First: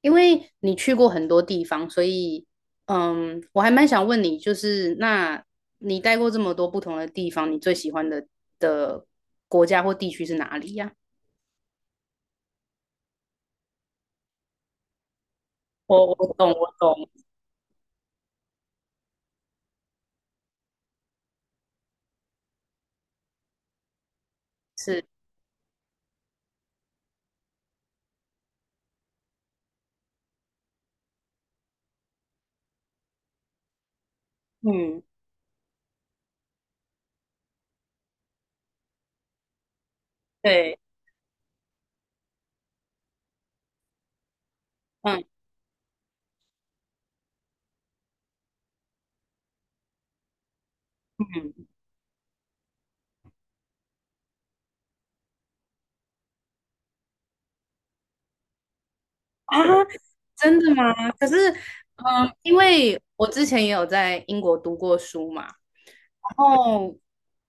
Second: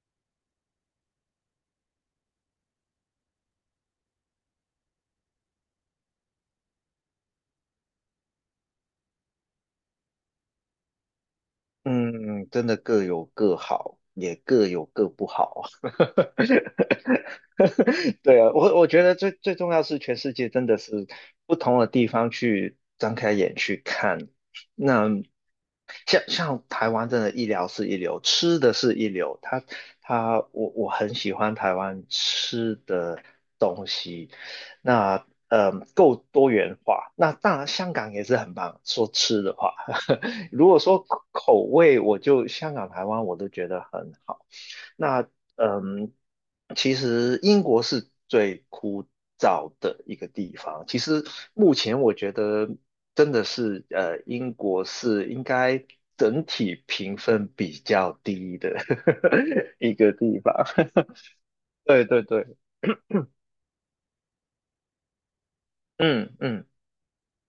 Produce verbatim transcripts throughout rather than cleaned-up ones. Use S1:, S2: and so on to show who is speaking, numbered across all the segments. S1: 因为你去过很多地方，所以，嗯，我还蛮想问你，就是那你待过这么多不同的地方，你最喜欢的的国家或地区是哪里呀？
S2: 嗯，真的各有各好，也各有各不好。
S1: 我我懂，我 懂，
S2: 对啊，我我觉得最最重要是全世界真的是不同的地方去张开眼去看。
S1: 是，
S2: 那像像台湾真的医疗是一流，吃的是一流，他他我我很喜欢台湾吃的。
S1: 嗯，
S2: 那呃够多元化。那当然香港也是很棒，说吃的话，如
S1: 对，
S2: 果说口味，我就香港、台湾我都觉得很好。那
S1: 嗯
S2: 嗯，其实英国是最枯燥的一个地方。其实
S1: 嗯
S2: 目前我觉得真的是，呃，英国是应该整体评分比较低的
S1: 啊，
S2: 一个地方。
S1: 真的吗？可是，
S2: 对对
S1: 嗯，
S2: 对，
S1: 因为我之前也有在英国读过书嘛，
S2: 嗯嗯，
S1: 哦，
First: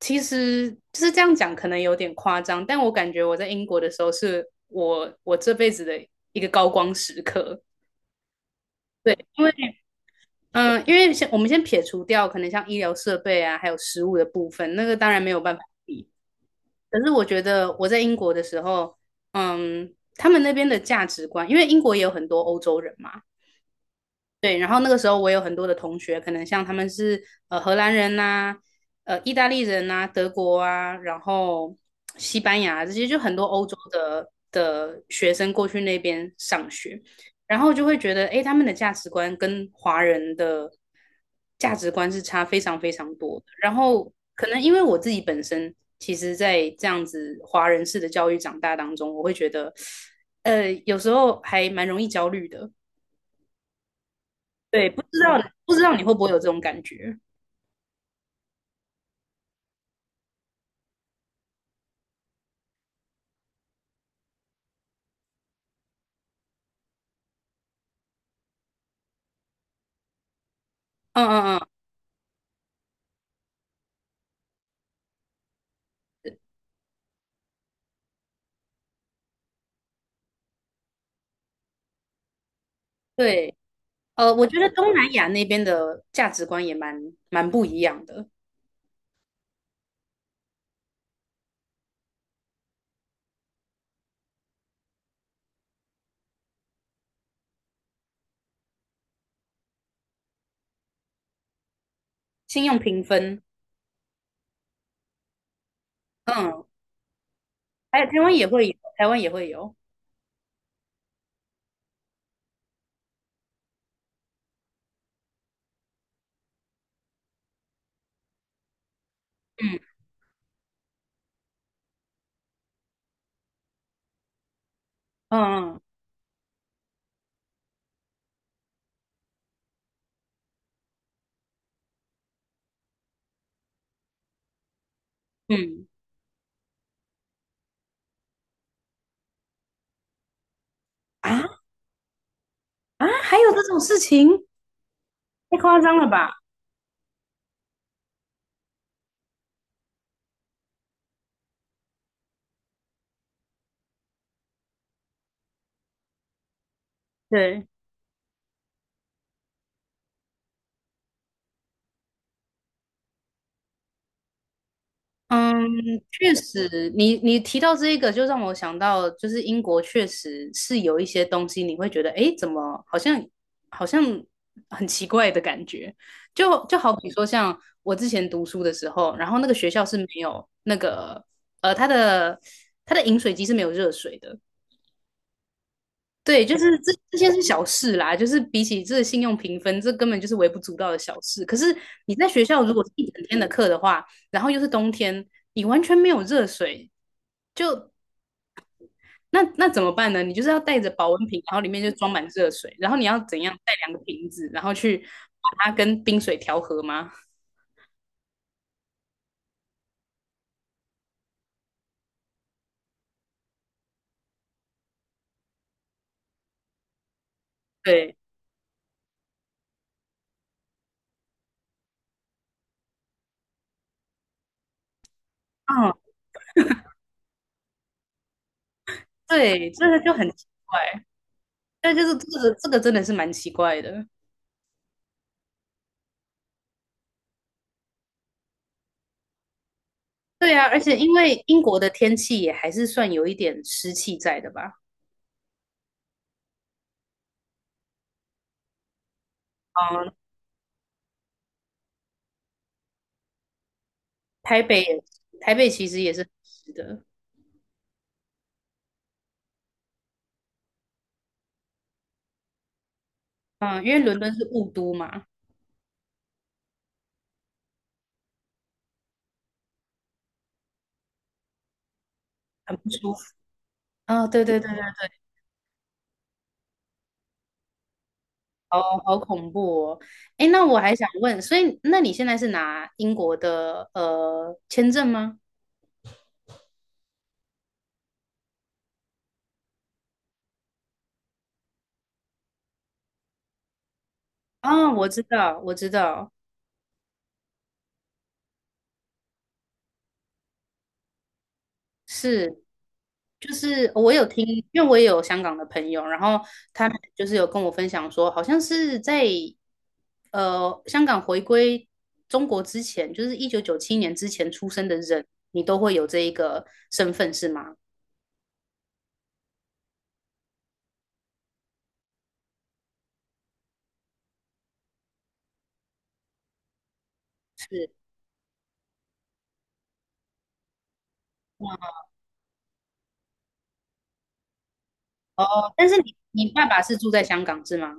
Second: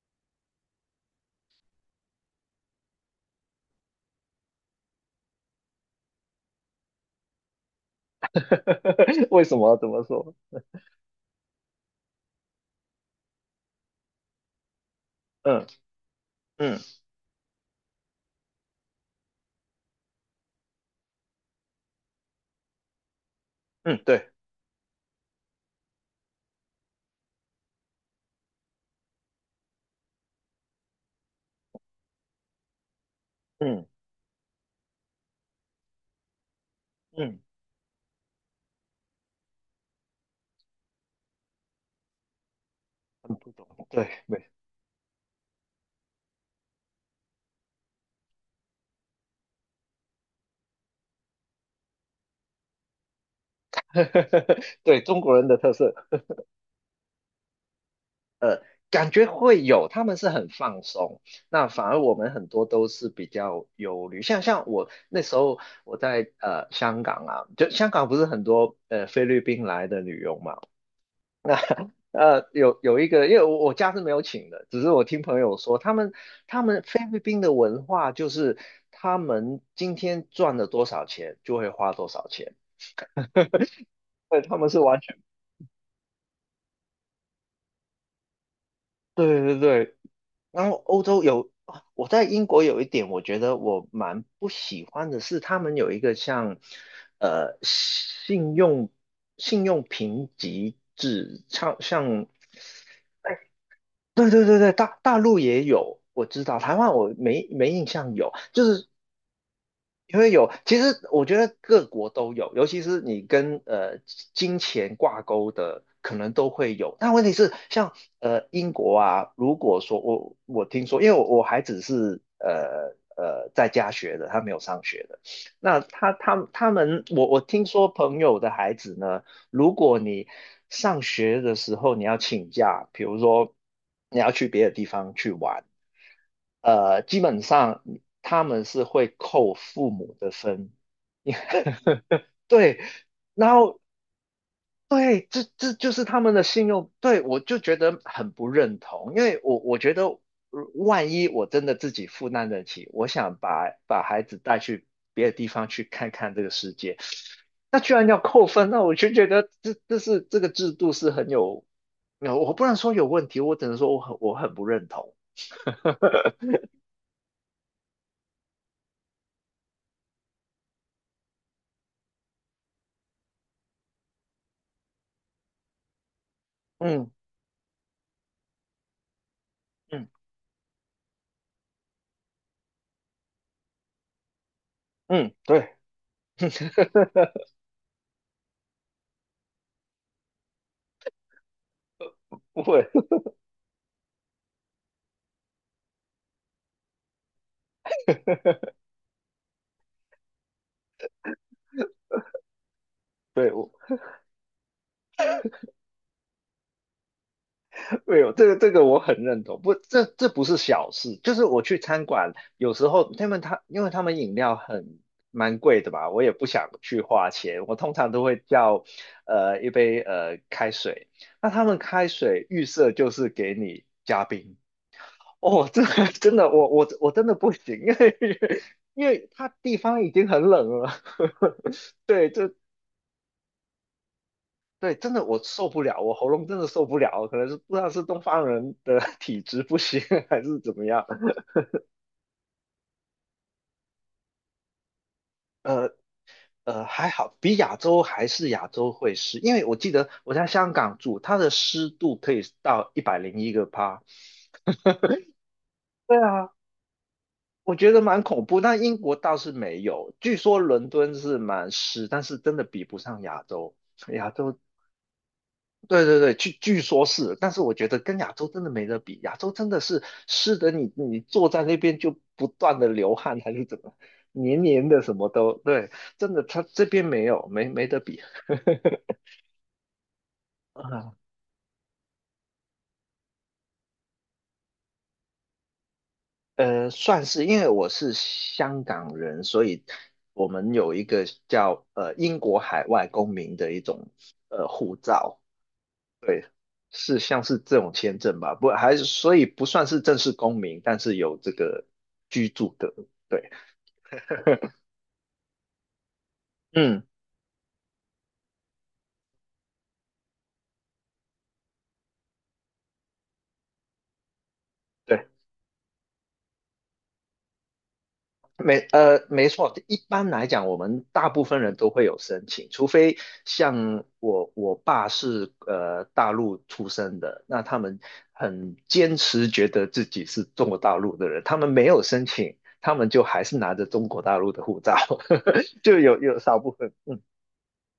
S1: 其实就是这样讲，可能有点夸张，但我感觉我在英国的时候是我我这辈子的一个高光时刻。对，因
S2: 为
S1: 为
S2: 什么这么说？
S1: 嗯、呃因为先我们先撇除掉可能像医疗设备啊，还有食物的部分，那个当然没有办法
S2: 嗯
S1: 比。
S2: 嗯
S1: 可是我觉得我在英国的时候，嗯，他们那边的价值观，因为英国也有很多欧洲人嘛，
S2: 嗯，对，
S1: 对，然后那个时候我有很多的同学，可能像他们是呃荷兰人呐、呃意大利人呐、德国啊，然后西班牙啊这些，就很多欧洲
S2: 嗯
S1: 的的学生过去那边上学，
S2: 嗯，
S1: 然后就会觉得，诶，他们的价值观跟华人的价值观是差非常非常
S2: 很
S1: 多的。
S2: 不懂，
S1: 然
S2: 对，
S1: 后可
S2: 没，
S1: 能因为我自己本身，其实在这样子华人式的教育长大当中，我会觉得，呃，有时候还蛮容易焦虑的。对，
S2: 对，
S1: 不知
S2: 中国
S1: 道
S2: 人的特
S1: 不知
S2: 色
S1: 道你会不会有这种感觉？
S2: 感觉会有，他们是很放松，那反而我们很多都是比较忧虑，像像我那时候我在呃香港啊，就香港不是很多呃菲律宾来的女佣嘛，
S1: 嗯
S2: 那
S1: 嗯嗯，
S2: 呃有有一个，因为我我家是没有请的，只是我听朋友说，他们他们菲律宾的文化就是他们今天赚了多少钱就会花多少钱。
S1: 对，呃，
S2: 对，
S1: 我
S2: 他
S1: 觉得
S2: 们是
S1: 东
S2: 完
S1: 南
S2: 全
S1: 亚那边的价值观也蛮蛮不一样的，
S2: 对对对。然后欧洲有，啊我在英国有一点，我觉得我蛮不喜欢的是，他们有一个像呃信用信用评级制，像像
S1: 信用评分，
S2: 对对对对，大大陆也有，我知道，
S1: 嗯，
S2: 台湾我没没印
S1: 还有
S2: 象
S1: 台
S2: 有，
S1: 湾也
S2: 就
S1: 会有，
S2: 是
S1: 台湾也会有，
S2: 因为有，其实我觉得各国都有，尤其是你跟呃金钱挂钩的，可能都会有。但问题是，像呃英国啊，如果
S1: 嗯
S2: 说我我听说，因为我我还只是呃呃在家学的，他没有上学的。
S1: 嗯
S2: 那他他他们，我我听说朋友的孩子呢。如果你上学的时候你要请假，比如说你要去别的地方去
S1: 嗯
S2: 玩，
S1: 嗯，
S2: 呃，基本上他们是会扣父母的分。
S1: 啊
S2: 对，
S1: 啊，还
S2: 然
S1: 有这种
S2: 后
S1: 事情，
S2: 对，这
S1: 太
S2: 这
S1: 夸
S2: 就
S1: 张
S2: 是
S1: 了
S2: 他
S1: 吧？
S2: 们的信用，对，我就觉得很不认同，因为我我觉得，呃万一我真的自己负担得起，我想把把孩子带去别的地方去看看这个世界，
S1: 对，
S2: 那居然要扣分，那我就觉得这这是这个制度是很有，有我不能说有问题，我只能说我很我很不认同。
S1: 嗯，确实，你你提到这一个，就让我想到，就是英国确实是有一些东西，你会觉得，诶，怎么好像好像很奇怪的感觉，就就好比
S2: 嗯
S1: 说，像我之前读书的时候，然后那个学校是没
S2: 嗯
S1: 有那个，呃，它的它的饮水机是没有热水的，
S2: 嗯，对，
S1: 对，就是这这些是 小事啦，就是比起这信用评分，这根本就是微不足道的小事。可是你在学校
S2: 不
S1: 如果
S2: 会。
S1: 是一整天的课的话，然后又是冬天，你完全没有热水，那那怎么办呢？你就是要带着保温瓶，然后里面就装满热水，然后你要怎样带两个瓶子，然后去把它跟冰水调和吗？
S2: 对哦，这个这个我很认同，不，这这不是小事，就是我去餐馆，有时候他们他因为他们饮料很蛮贵的吧，我也不想去花钱，我通常
S1: 对，
S2: 都会叫呃一杯呃开水，那他们开水预设就是给你加冰，哦，这
S1: 嗯，
S2: 个真的我我我真的不行，因为 因为他
S1: 对，
S2: 地
S1: 这个
S2: 方已
S1: 就很
S2: 经很
S1: 奇
S2: 冷
S1: 怪，
S2: 了，
S1: 但就 是
S2: 对，
S1: 这
S2: 这
S1: 个这个真的是蛮奇怪的。
S2: 对，真的我受不了，我喉咙真的受不了，可能是不知道是东方人的 体质不行还
S1: 对
S2: 是
S1: 啊，
S2: 怎
S1: 而
S2: 么
S1: 且
S2: 样。
S1: 因为英国的天气也还是算有一点湿气在的吧。
S2: 呃呃，还好，比亚洲还是亚洲会湿，因为我记得
S1: 嗯，
S2: 我在香港住，它的湿度可以到一百零一个帕。
S1: 台北也，台北其实也
S2: 对
S1: 是很
S2: 啊，
S1: 湿的，
S2: 我觉得蛮恐怖。那英国倒是没有，据说伦敦是蛮湿，但是真的比不上亚洲，
S1: 嗯，因为伦
S2: 亚
S1: 敦是
S2: 洲
S1: 雾都嘛，
S2: 对对对，据据说是，但是我觉得跟亚洲真的没得比，亚洲真的是湿的你，你坐在那边就不
S1: 很
S2: 断的
S1: 不舒
S2: 流
S1: 服。
S2: 汗还是怎么，
S1: 哦，对对
S2: 黏
S1: 对对
S2: 黏的什么都，对，真的他这边没有，没没得比。
S1: 好 好恐怖哦。哎，那我还想
S2: 啊，
S1: 问，所以那你现在是拿英国的呃签证吗？
S2: 呃，算是，因为我是香港人，所以我们有一个叫呃英国海外公民的一种呃
S1: 哦，
S2: 护
S1: 我知
S2: 照，
S1: 道，我知道。
S2: 对，是像是这种签证吧，不还是所以不算是正式公民，但是有这个居
S1: 是，
S2: 住的，对，
S1: 就是我有听，因为我也有香港的朋友，然后他们
S2: 嗯，
S1: 就是有跟我分享说，好像是在呃香港回归中国之前，就是一九九七年之前出生的人，
S2: 对，
S1: 你都会有这一个身份是吗？
S2: 没呃没错，一般来讲，我们大部分人都会有申请，除非像我我爸是呃大陆出生的，那他
S1: 是
S2: 们很坚持觉得自己是中国大陆的人，他们没有申请，他们就还是拿着中国大陆的护照，
S1: 哦，但是
S2: 就
S1: 你
S2: 有有
S1: 你
S2: 少
S1: 爸
S2: 部
S1: 爸
S2: 分，
S1: 是住在香港是吗？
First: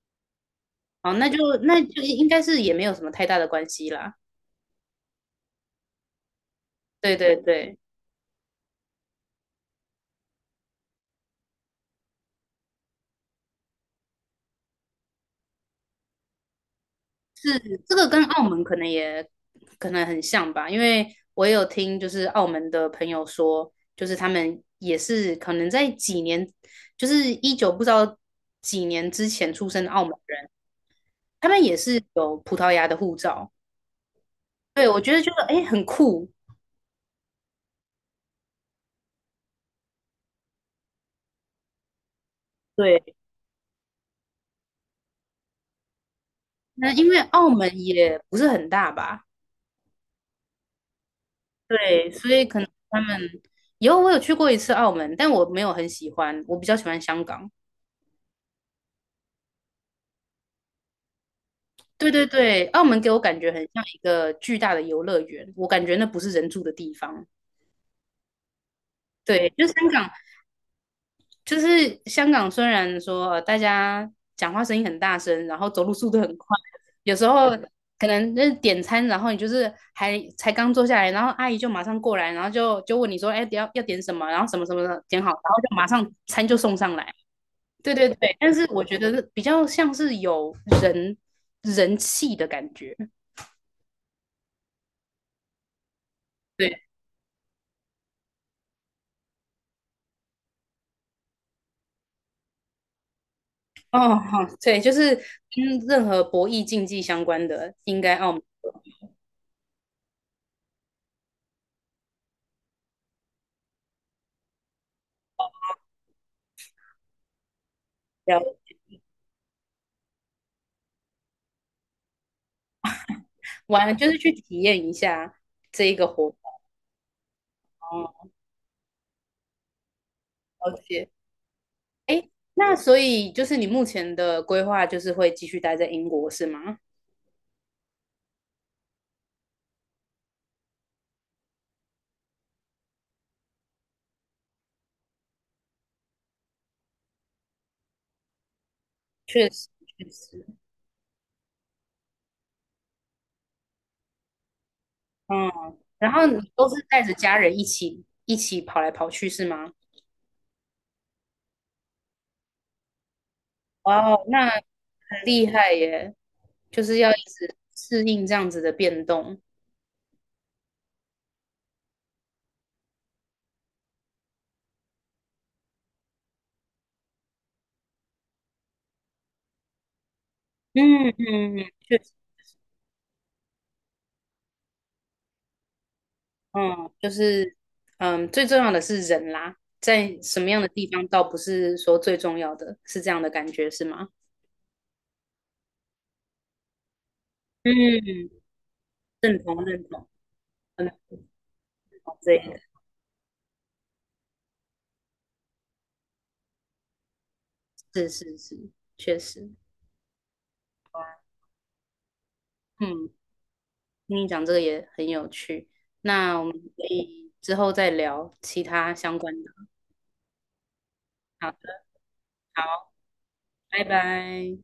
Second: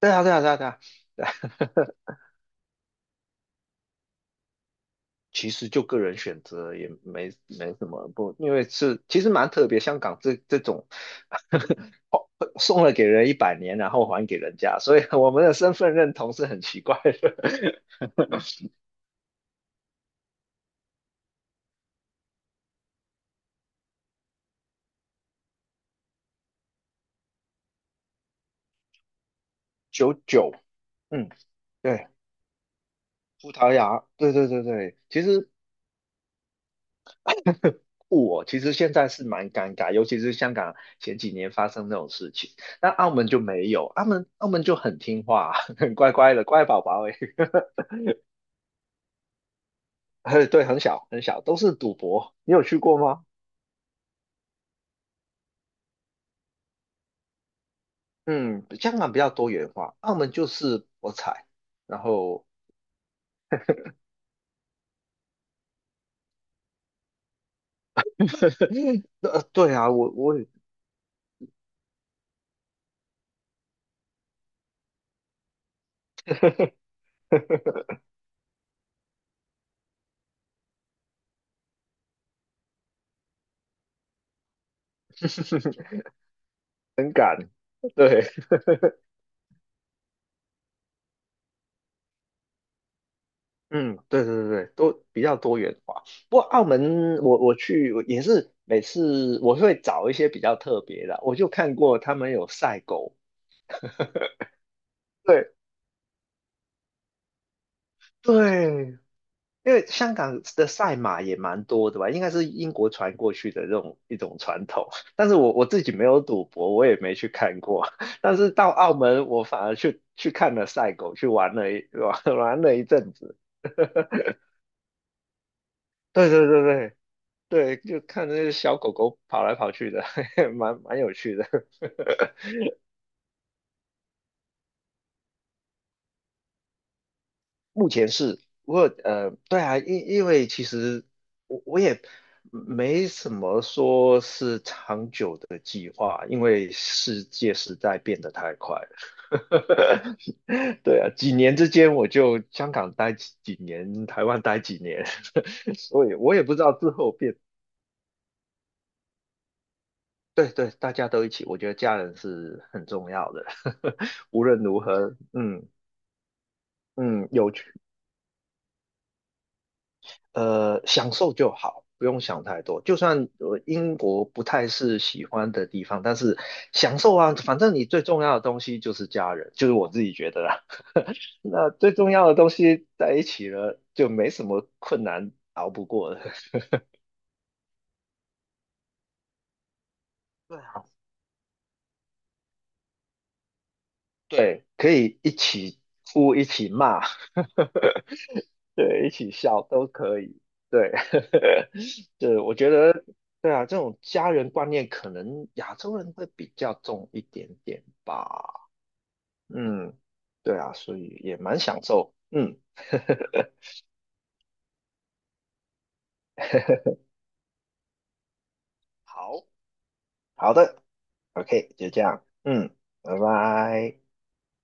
S2: 对啊对啊对啊对啊。
S1: 哦，那就那就应该是也没有什么太大的关系啦。
S2: 其实就个人选择也
S1: 对
S2: 没
S1: 对
S2: 没
S1: 对。
S2: 什么不，因为是其实蛮特别，香港这这种 哦送了给人一百年，然后还给人家，所以我们的身份认同是很奇怪
S1: 是
S2: 的。
S1: 这个跟澳门可能也可能很像吧，因为我也有听就是澳门的朋友说，就是他们也是可能在几年，就是一九不知道几年之前出生的 澳门
S2: 九
S1: 人，
S2: 九，嗯，
S1: 他们也是
S2: 对，
S1: 有葡萄牙的护照。
S2: 葡萄牙，对对对
S1: 对，
S2: 对，
S1: 我觉得
S2: 其
S1: 就得
S2: 实
S1: 哎很酷。
S2: 我其实现在是蛮尴尬，尤其是香港前几年发生这种事情，那
S1: 对，
S2: 澳门就没有，澳门澳门就很听话，很乖乖的乖宝
S1: 那
S2: 宝
S1: 因为澳门也不是很大吧，
S2: 哎，对，很小很小，都是赌
S1: 对，所
S2: 博，
S1: 以
S2: 你
S1: 可
S2: 有
S1: 能
S2: 去过
S1: 他们
S2: 吗？
S1: 以后我有去过一次澳门，但我没有很喜欢，我比较喜欢香港。
S2: 嗯，香港比较多元化，澳门就是博彩，然
S1: 对对
S2: 后，
S1: 对，澳门给我感觉很像一个巨大的游乐园，我感觉那不是人住的地方。
S2: 呃，
S1: 对，就香
S2: 对啊，
S1: 港，
S2: 我我也
S1: 就是香港，虽然说呃大家讲话声音很大声，然后走路速度很快，有时候 可能那点餐，然后你就是还才刚坐下来，然后阿姨就马上过来，然后就就问你说，哎，要要点什么，然后什么什么的点好，然后就马上餐就送上来。对对
S2: 对，
S1: 对，但是我觉得比较像是有人人气的感觉。
S2: 嗯，对对对对，都比较多元化。不过澳
S1: 对
S2: 门我，我去我也是每次我会找一些比较特别的，我就看过他们有赛狗，
S1: 哦，好，对，就是
S2: 对
S1: 跟任何博弈竞技相关的，应该澳门
S2: 对因为香港的赛马也蛮多的吧，应该是英国传过去的这种一种传统。但是我我自己没有赌博，我也没去看过。但
S1: 要
S2: 是到澳门，我反而去去看了赛狗，去玩了一 玩玩了一阵子。
S1: 玩，就是去体验一下这一个活
S2: 对
S1: 动。
S2: 对对对对，就
S1: 哦
S2: 看那些小狗狗跑来跑去的，
S1: 了
S2: 蛮蛮
S1: 解，
S2: 有趣的。
S1: 哎，那所以就是你目前的规划就是会继续待在英国是吗？
S2: 目前是，我呃，对啊，因因为其实我我也没什么说是长久的计划，因为世界实在变得太快了。
S1: 确实，确实，
S2: 对啊，几年之间我就香港待几几年，台湾待几年，
S1: 嗯，
S2: 所
S1: 然
S2: 以
S1: 后你
S2: 我也不知
S1: 都
S2: 道
S1: 是
S2: 之
S1: 带着
S2: 后
S1: 家
S2: 变。
S1: 人一起一起跑来跑去是吗？
S2: 对对，大家都一起，我觉得家人是很重要的，
S1: 哇 哦，
S2: 无
S1: 那
S2: 论
S1: 很
S2: 如何，
S1: 厉
S2: 嗯
S1: 害耶，就是要一
S2: 嗯，有
S1: 直
S2: 趣。
S1: 适应这样子的变动。
S2: 呃，享受就好，不用想太多。就算呃英国不太是喜欢的地方，但是享受啊，反正你最重要的东西就是家人，就是我自己觉得啦。
S1: 嗯 嗯
S2: 那
S1: 嗯，
S2: 最
S1: 确
S2: 重
S1: 实。
S2: 要的东西在一起了，就没什么困难熬不过的。
S1: 嗯，就是嗯，最重要的是人啦，在什么
S2: 对
S1: 样的
S2: 啊，
S1: 地方倒不是说最重要的，是这样的感觉是吗？
S2: 对，可以一起哭，一起骂，
S1: 嗯，
S2: 对，一起
S1: 认同
S2: 笑
S1: 认
S2: 都
S1: 同，
S2: 可以。
S1: 很
S2: 对，
S1: 好 这
S2: 对，
S1: 个
S2: 我觉得，对啊，这种家人观念可能亚洲人会比较重一点点
S1: 是是
S2: 吧。
S1: 是，确实，
S2: 嗯，对啊，所以也蛮享受。嗯，
S1: 嗯，听你讲这个也很有趣，那我们可以之后再聊其他相关
S2: 好。
S1: 的。
S2: 好的
S1: 好
S2: ，OK，
S1: 的，
S2: 就这样。嗯，
S1: 好，
S2: 拜
S1: 拜
S2: 拜。
S1: 拜。